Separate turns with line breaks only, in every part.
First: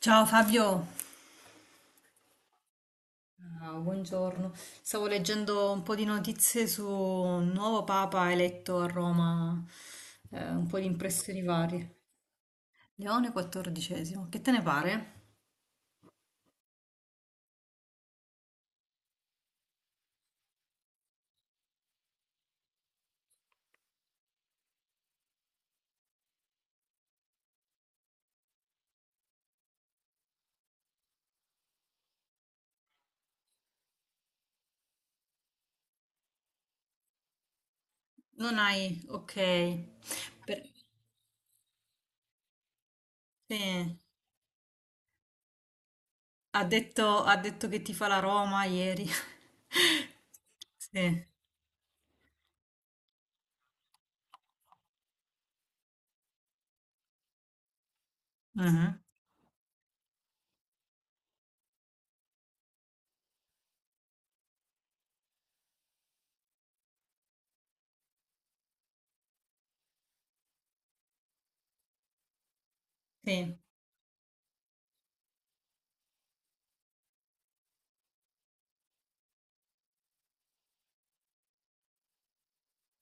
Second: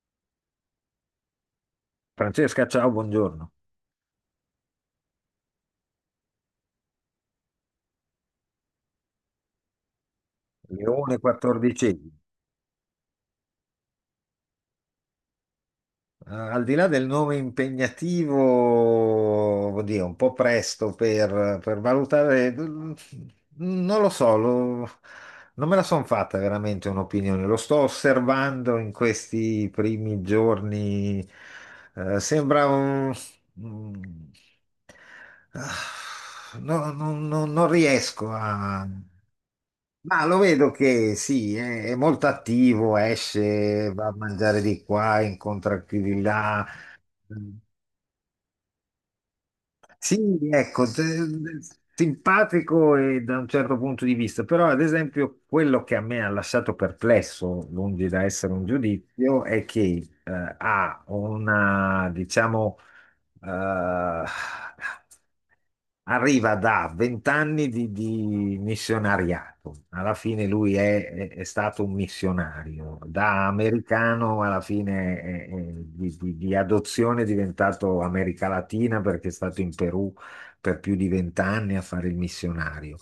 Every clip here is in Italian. Ciao Fabio.
Francesca, ciao, buongiorno.
Ah, buongiorno. Stavo leggendo un po' di notizie su un nuovo papa eletto a Roma, un po' di
Leone
impressioni varie.
14,
Leone XIV, che te ne pare?
al di là del nome impegnativo, oddio, un po' presto per valutare, non lo so, non me la sono fatta veramente un'opinione. Lo sto osservando in questi primi giorni. Sembra un... un- non riesco
Non hai...
a.
Ok.
Ma lo
Per-
vedo che sì, è molto attivo, esce,
sì.
va a mangiare di qua, incontra chi di là.
Ha detto che ti fa la Roma ieri.
Sì, ecco,
Sì.
te- simpatico, e da un certo punto di vista, però ad esempio quello che a me ha lasciato perplesso, lungi da essere un
Mhm.
giudizio, è che ha una, diciamo, eh, arriva da vent'anni di missionariato. Alla fine lui è, è stato un missionario. Da
Sì.
americano, alla fine è di, di adozione è diventato America Latina, perché è stato in Perù per più di vent'anni a fare il missionario.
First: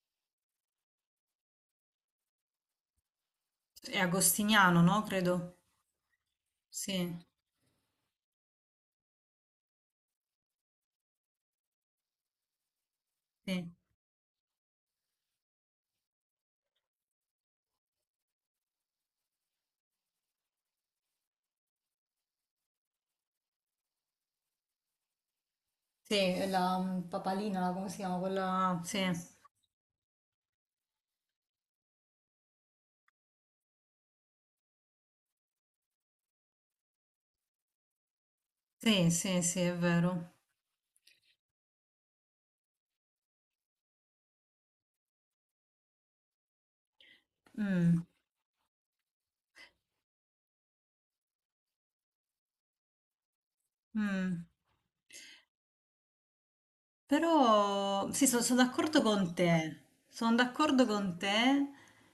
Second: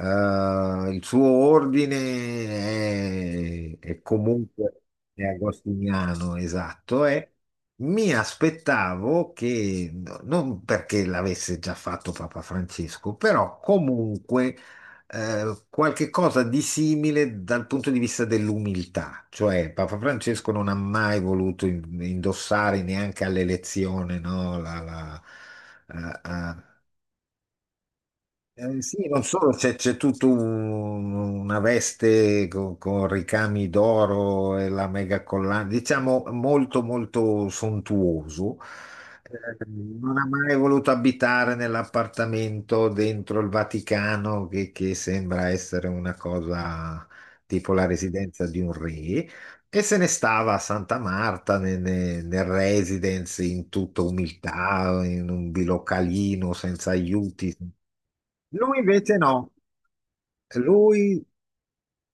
Il suo ordine
È
è
agostiniano,
comunque
no?
è
Credo.
agostiniano, esatto,
Sì,
è mi aspettavo che, non perché l'avesse già fatto Papa Francesco, però
sì.
comunque qualche cosa di simile dal punto di vista dell'umiltà. Cioè, Papa Francesco non ha mai voluto indossare neanche all'elezione, no,
Sì,
eh,
è
eh,
la papalina, come si chiama? Quella... Sì.
sì, non solo. C'è c'è tutta una veste con ricami d'oro e la mega collana, diciamo molto molto sontuoso.
Sì, sì, sì, è
Non ha
vero.
mai voluto abitare nell'appartamento dentro il Vaticano, che sembra essere una cosa tipo la
Mm,
residenza di un re, e se ne stava a Santa Marta, nel residence, in tutta
mm.
umiltà, in un bilocalino, senza aiuti.
Però sì, sono
Lui
d'accordo
invece
con
no,
te, sono d'accordo con
lui...
te,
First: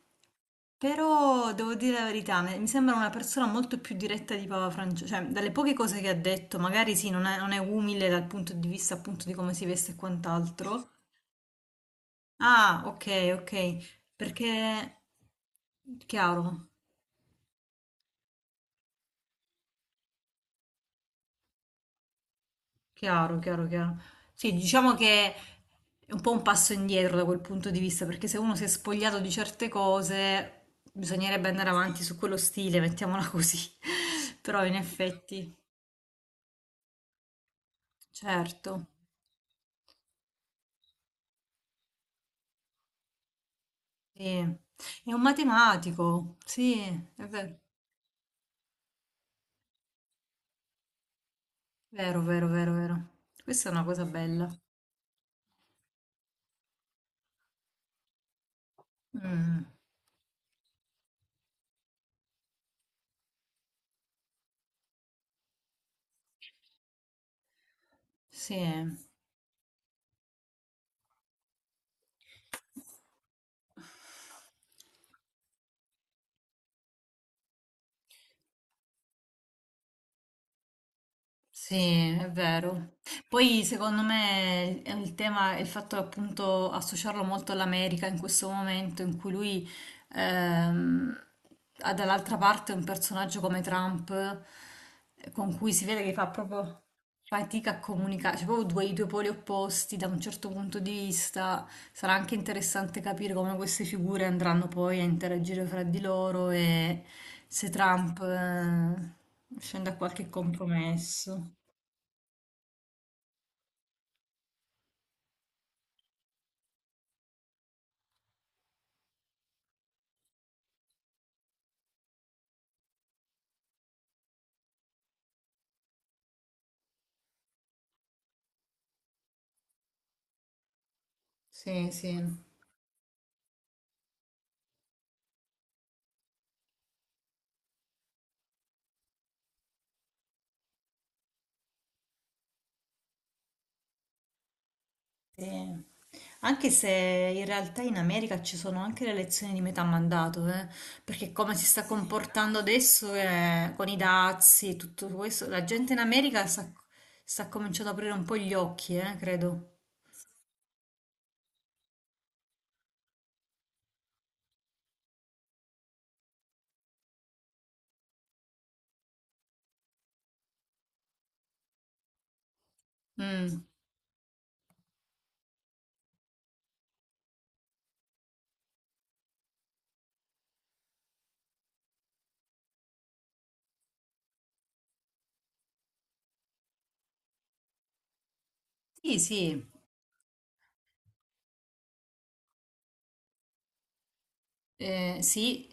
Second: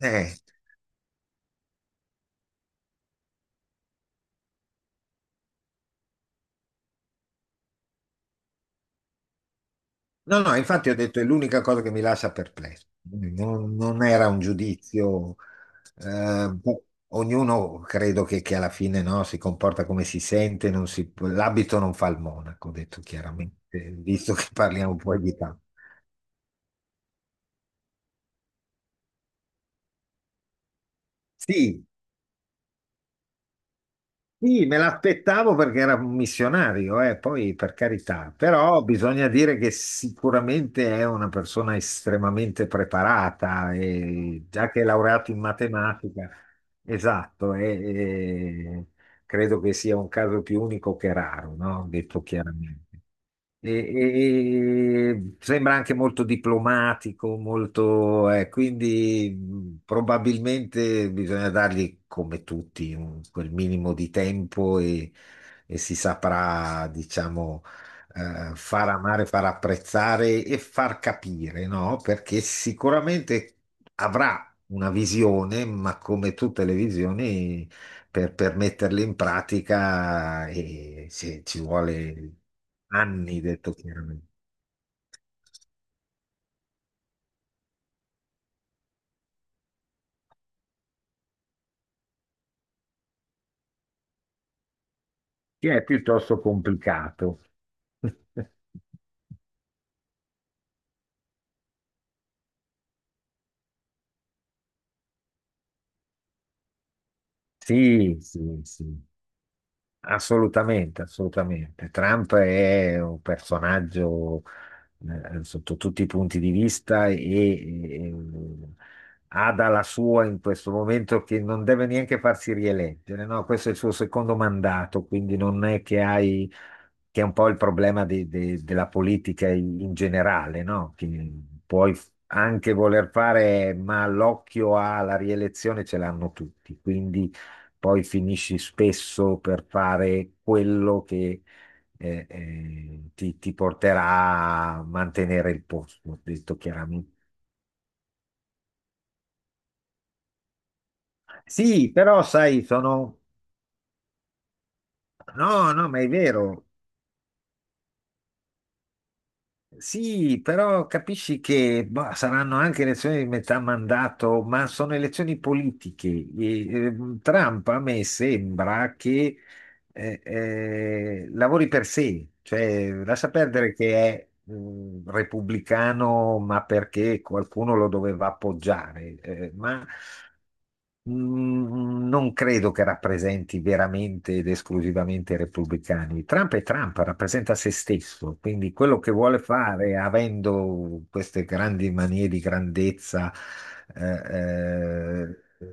eh.
però devo dire la verità, mi sembra una persona molto più diretta di Papa Francesco, cioè dalle poche cose che ha detto, magari sì, non è umile dal punto di vista appunto di come si veste e
No, no, infatti
quant'altro.
ho detto è l'unica cosa che mi lascia
Ah,
perplesso.
ok, ok,
Non, non era un
perché
giudizio,
chiaro.
boh, ognuno credo che alla fine no, si comporta come si sente, non si- l'abito non fa il monaco, ho detto
Chiaro, chiaro,
chiaramente,
chiaro.
visto che
Sì, diciamo
parliamo poi
che
di tanto.
è un po' un passo indietro da quel punto di vista, perché se uno si è spogliato di certe cose, bisognerebbe andare
Sì,
avanti su quello stile, mettiamola così. Però
sì,
in
me
effetti,
l'aspettavo perché era un missionario, poi per carità, però
certo,
bisogna dire che sicuramente è una persona estremamente preparata,
sì.
e già che è
È un
laureato in matematica,
matematico, sì, è
esatto,
vero,
e credo che sia un caso più unico che raro, no?
vero,
Detto
vero, vero,
chiaramente.
vero. Questa
E,
è una cosa bella.
e sembra anche molto diplomatico, molto, quindi
Mm,
probabilmente bisogna dargli come tutti quel minimo di tempo, e si saprà, diciamo, far
sì.
amare, far apprezzare e far capire, no? Perché sicuramente avrà una visione, ma come tutte le visioni per metterle in pratica e se ci
Sì, è
vuole
vero.
anni,
Poi
detto
secondo
chiaramente.
me il tema, il fatto appunto associarlo molto all'America in questo momento in cui lui ehm, ha dall'altra parte un personaggio come Trump, con
Sì,
cui
è
si vede che fa
piuttosto
proprio
complicato.
fatica a comunicare, cioè proprio i due poli opposti da un certo punto di vista. Sarà anche interessante capire come queste figure andranno poi a interagire fra di loro e se
Sì,
Trump
sì, sì,
scende a qualche
assolutamente,
compromesso.
assolutamente. Trump è un personaggio sotto tutti i punti di vista, e, e ha dalla sua in questo momento che non deve neanche farsi rieleggere, no? Questo è il suo secondo mandato, quindi non è che hai, che è un po' il problema della politica in, in generale, no? Che
Sì,
puoi
sì,
anche voler fare, ma l'occhio alla rielezione ce l'hanno tutti, quindi poi finisci spesso per fare quello che ti, ti porterà a mantenere il
sì.
posto, detto
Anche
chiaramente.
se in realtà in America ci sono anche le elezioni di metà mandato, eh. Perché come si sta
Sì, però
comportando
sai,
adesso
sono...
con i dazi e tutto questo, la
No, no,
gente in
ma è
America
vero.
sta, sta cominciando ad aprire un po' gli occhi, credo.
Sì, però capisci che boh, saranno anche elezioni di metà mandato, ma sono elezioni politiche. E, Trump a me sembra che lavori per sé, cioè lascia
Mm.
perdere che è repubblicano, ma perché qualcuno lo doveva appoggiare, ma mm, non credo che rappresenti veramente ed esclusivamente i repubblicani. Trump è Trump, rappresenta se stesso, quindi quello che
Sì,
vuole
sì.
fare, avendo queste grandi manie di grandezza, eh, eh,
Sì,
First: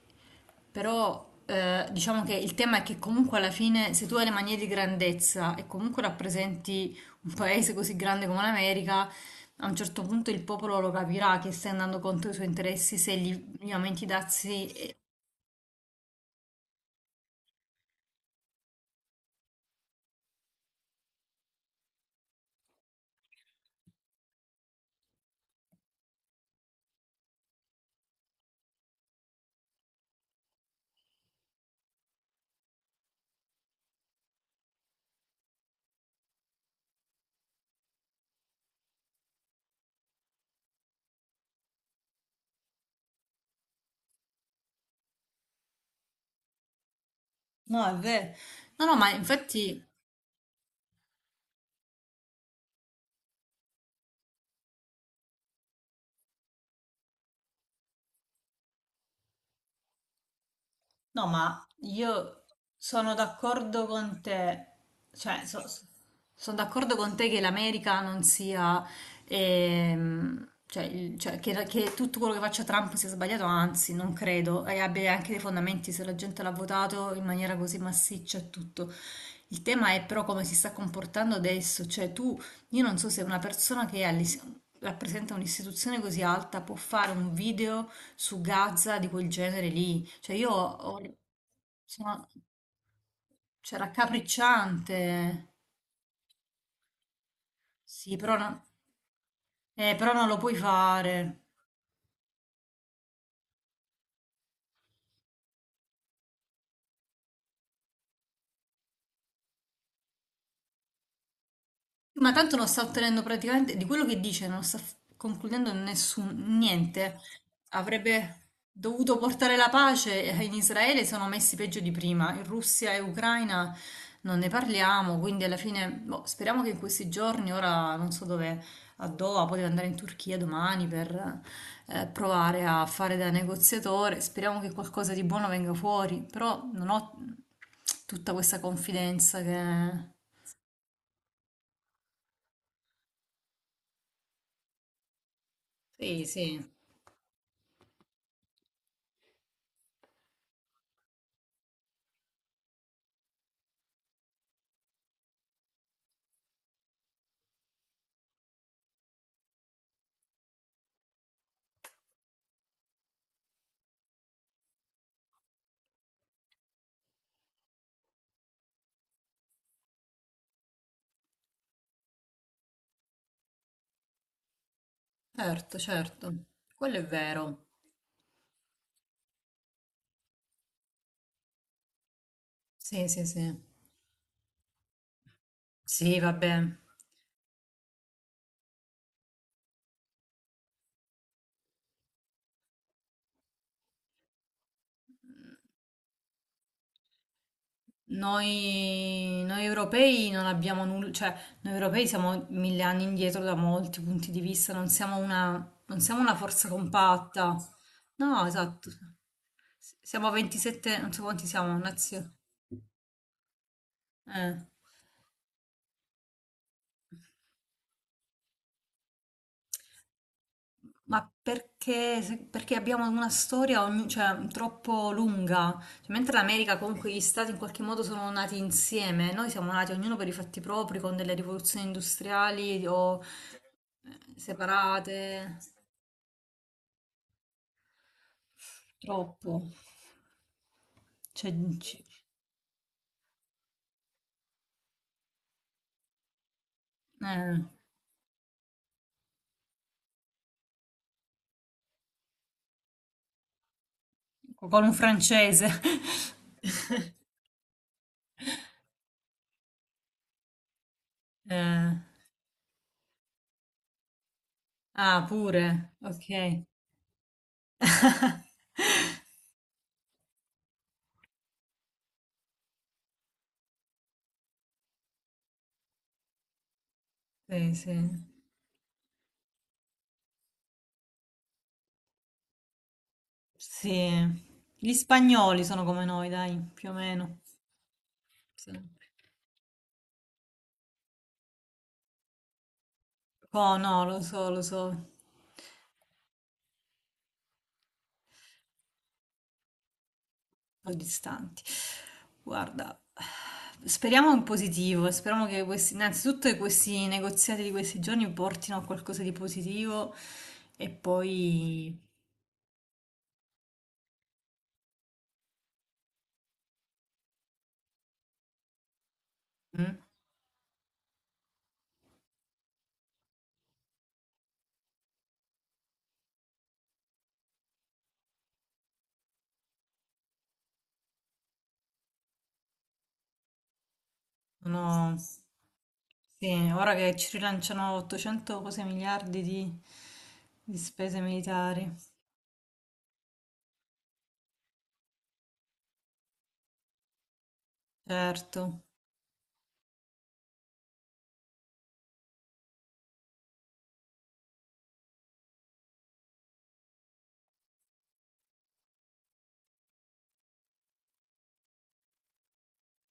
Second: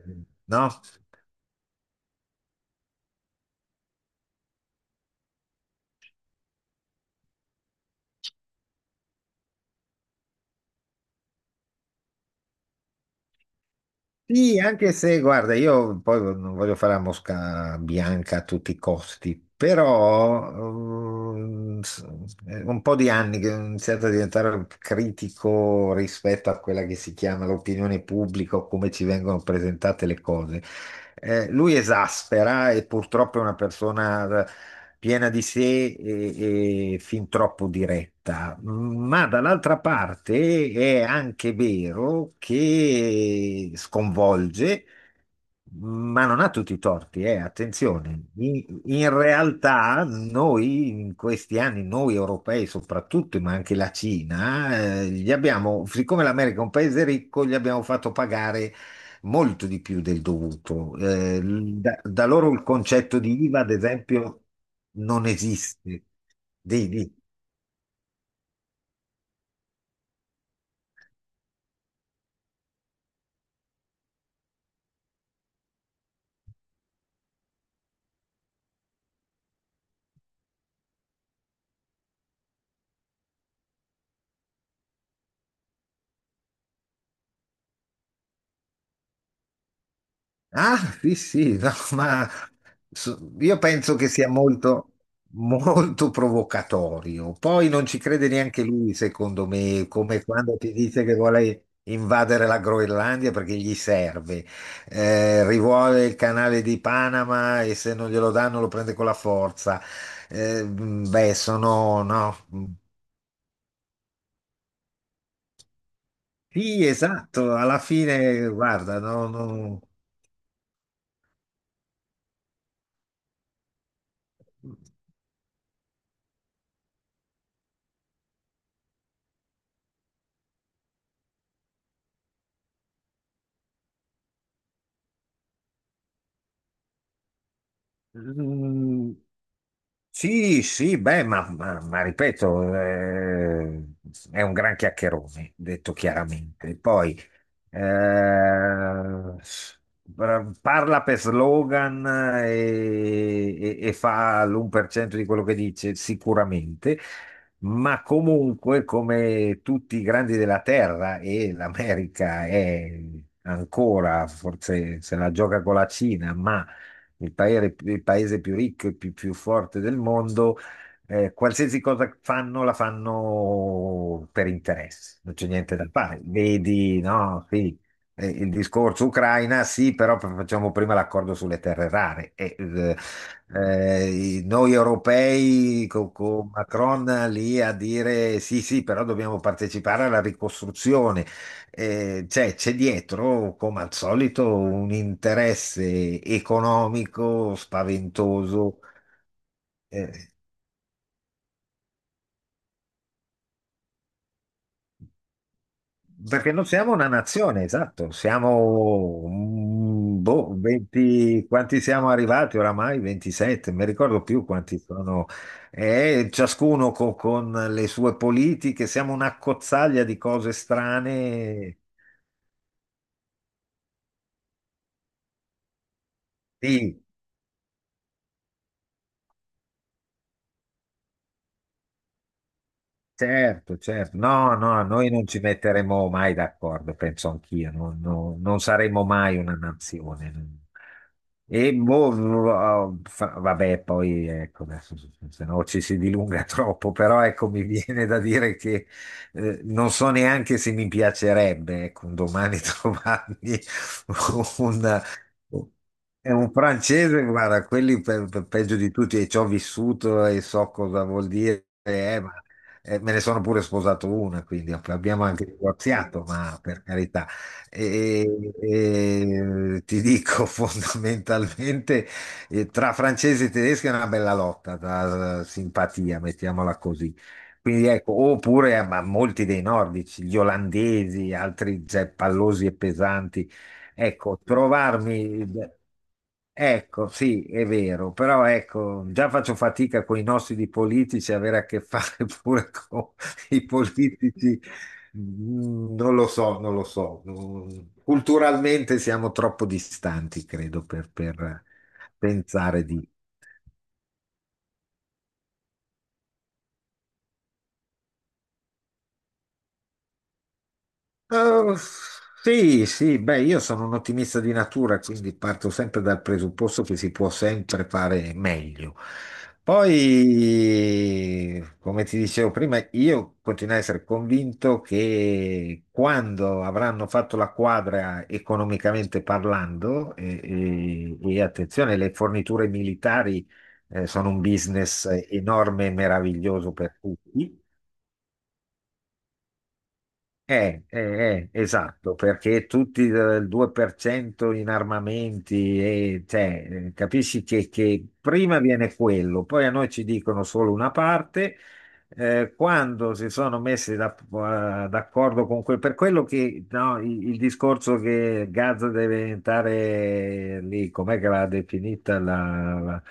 no?
però diciamo che il tema è che comunque alla fine se tu hai le manie di grandezza e comunque rappresenti un paese così grande come l'America, a un certo punto il popolo lo capirà che stai andando contro i suoi interessi se gli aumenti i
Sì,
dazi.
anche se, guarda, io poi non voglio fare la mosca bianca a tutti i costi, però ehm, s- è un po' di anni che ho iniziato a diventare critico rispetto a quella che si chiama l'opinione pubblica o come ci vengono presentate le cose. Lui esaspera, e purtroppo è una persona piena di sé e fin troppo diretta, ma dall'altra parte è anche vero che sconvolge, ma non ha tutti i torti,
No, è
attenzione.
vero.
In,
No, no, ma
in
infatti
realtà noi in questi anni, noi europei soprattutto, ma anche la Cina, gli abbiamo, siccome l'America è un paese ricco, gli abbiamo fatto pagare molto di più del dovuto.
no, ma
Da, da
io
loro il
sono
concetto di IVA, ad
d'accordo con
esempio,
te,
non
cioè
esiste.
sono
Di,
d'accordo
di-
con te che l'America non sia, cioè, il- cioè, che tutto quello che faccia Trump sia sbagliato, anzi non credo, e abbia anche dei fondamenti se la gente l'ha votato in maniera così massiccia e tutto. Il tema è però come si sta comportando adesso, cioè tu, io non so se una persona che rappresenta un'istituzione così alta può fare un video su Gaza di quel genere lì. Cioè
Ah, sì, sì, no,
sono-
ma io penso che sia molto,
raccapricciante.
molto provocatorio. Poi non ci
Sì,
crede
però,
neanche lui, secondo me,
però
come
non lo puoi
quando ti dice che
fare.
vuole invadere la Groenlandia perché gli serve. Rivuole il canale di Panama e se non glielo danno lo prende con la forza. Beh, sono,
Ma
no.
tanto non sta ottenendo praticamente di quello che dice, non sta f- concludendo nessun
Sì,
niente.
esatto, alla
Avrebbe
fine, guarda,
dovuto
no,
portare la
no.
pace e in Israele sono messi peggio di prima. In Russia e Ucraina non ne parliamo, quindi alla fine boh, speriamo che in questi giorni, ora non so dove, a Doha, poteva andare in Turchia domani per provare a fare da negoziatore. Speriamo che qualcosa di buono venga fuori, però non ho tutta questa
Mm,
confidenza che...
sì, sì, beh, ma, ma ripeto, è un gran chiacchierone, detto
Sì, sì.
chiaramente. Poi eh, parla per slogan e, e fa l'1% di quello che dice, sicuramente, ma comunque, come tutti i grandi della Terra, e l'America è ancora, forse se la gioca con la Cina, ma il paese più ricco e più, più forte del mondo, qualsiasi cosa fanno la fanno per interesse, non c'è niente
Certo,
da fare.
certo, quello
Vedi,
è
no,
vero.
sì, il discorso Ucraina, sì, però facciamo prima l'accordo sulle terre rare. E,
Sì, sì, sì.
noi europei
Sì,
con
vabbè.
Macron lì a dire sì, sì, però dobbiamo partecipare alla ricostruzione cioè, c'è dietro, come al solito, un interesse economico spaventoso,
Noi europei
eh,
non abbiamo nulla, cioè noi europei siamo mille anni indietro da molti punti di vista, non siamo una
perché non
forza
siamo una
compatta.
nazione, esatto,
No, esatto.
siamo, mm,
Siamo
boh,
27, non so quanti
20,
siamo,
quanti siamo
nazioni.
arrivati oramai? 27, non mi ricordo più quanti sono. Ciascuno con le sue politiche, siamo una cozzaglia di cose
Ma
strane.
perché, perché abbiamo una storia cioè, troppo lunga? Cioè, mentre l'America,
Sì,
comunque, gli stati in qualche modo sono nati insieme, noi siamo nati ognuno per i fatti propri, con delle rivoluzioni industriali o
certo, certo. No, no, noi non ci
separate.
metteremo mai d'accordo, penso anch'io. Non, non saremo mai una
Troppo.
nazione.
Cioè,
E
ci-
boh, vabbè, poi ecco, adesso se no ci si dilunga troppo, però ecco,
eh,
mi viene da dire che non so neanche se mi piacerebbe, ecco, un domani trovarmi
con un
un,
francese.
è un francese, guarda, quelli peggio di tutti, e ci ho vissuto e so cosa vuol dire,
Eh,
ma me ne sono pure sposato una, quindi abbiamo
ah,
anche
pure.
divorziato,
Ok.
ma per carità. E, e ti dico fondamentalmente, tra francesi e tedeschi è una bella lotta, da simpatia, mettiamola così.
Sì,
Quindi
sì.
ecco, oppure ma molti dei nordici, gli olandesi, altri cioè, pallosi e pesanti.
Sì.
Ecco,
Gli
trovarmi...
spagnoli sono come noi, dai, più o
Ecco,
meno.
sì, è vero, però
Sì.
ecco, già faccio fatica con i nostri politici, avere a che fare pure con i
Oh no,
politici,
lo so,
mm, non lo so, non lo so. Mm, culturalmente siamo troppo distanti, credo,
ho gli stanti.
per pensare
Guarda,
di...
speriamo in positivo, speriamo che questi, innanzitutto che questi negoziati di questi giorni portino a qualcosa di positivo e
Eh,
poi...
sì, sì, beh, io sono un ottimista di natura, quindi parto sempre dal presupposto che si può sempre fare meglio.
Mm,
Poi, come ti dicevo prima, io continuo a essere convinto che quando avranno fatto la quadra economicamente parlando, e, e attenzione, le forniture militari, sono un business
sono-
enorme e
sì,
meraviglioso
ora
per
che ci
tutti.
rilanciano 800 cose miliardi di spese militari,
Esatto, perché tutti del 2% in armamenti, e, cioè, capisci che prima
certo.
viene quello, poi a noi ci dicono solo una parte, quando si sono messi d'accordo con quel, per quello che no, il discorso che Gaza deve diventare lì, com'è che l'ha definita la,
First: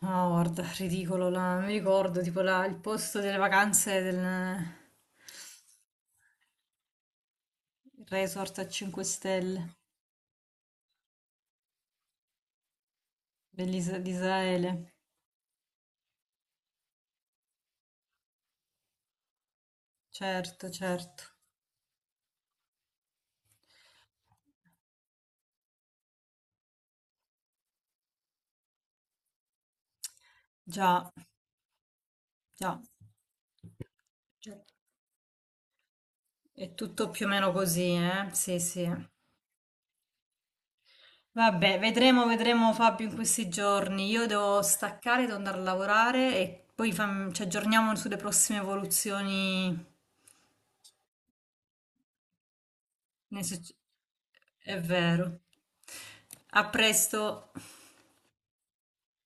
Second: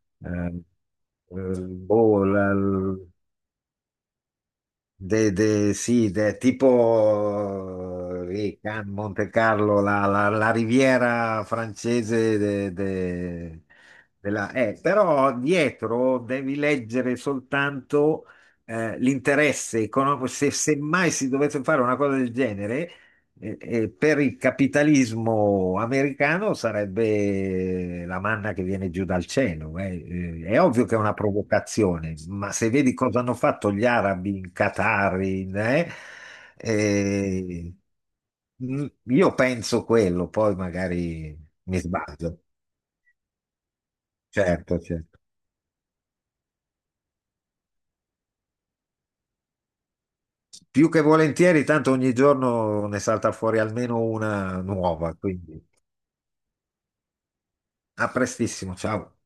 No,
eh,
guarda, ridicolo, la- mi ricordo
boh,
tipo la- il posto delle vacanze del il
Sì, tipo
resort
lì,
a
Cannes,
5
Monte
stelle.
Carlo, la, la riviera francese
Di
della-
Israele,
però dietro devi leggere soltanto l'interesse economico. Se,
certo,
se mai
certo,
si dovesse fare una cosa del genere, e per il capitalismo americano sarebbe la manna che viene giù dal cielo. Eh. È ovvio che è
già,
una provocazione, ma se
già,
vedi cosa hanno fatto gli arabi in
certo.
Qatar, in,
È tutto più o meno
eh,
così, eh? Sì,
mm,
sì.
io penso quello, poi magari
Vabbè,
mi
vedremo,
sbaglio.
vedremo Fabio in questi giorni. Io devo
Certo, certo.
staccare, devo andare a lavorare e poi ci aggiorniamo sulle prossime evoluzioni.
Più che volentieri, tanto ogni giorno ne salta
nei
fuori
succe-
almeno una
È
nuova,
vero.
quindi
A presto.
a prestissimo, ciao.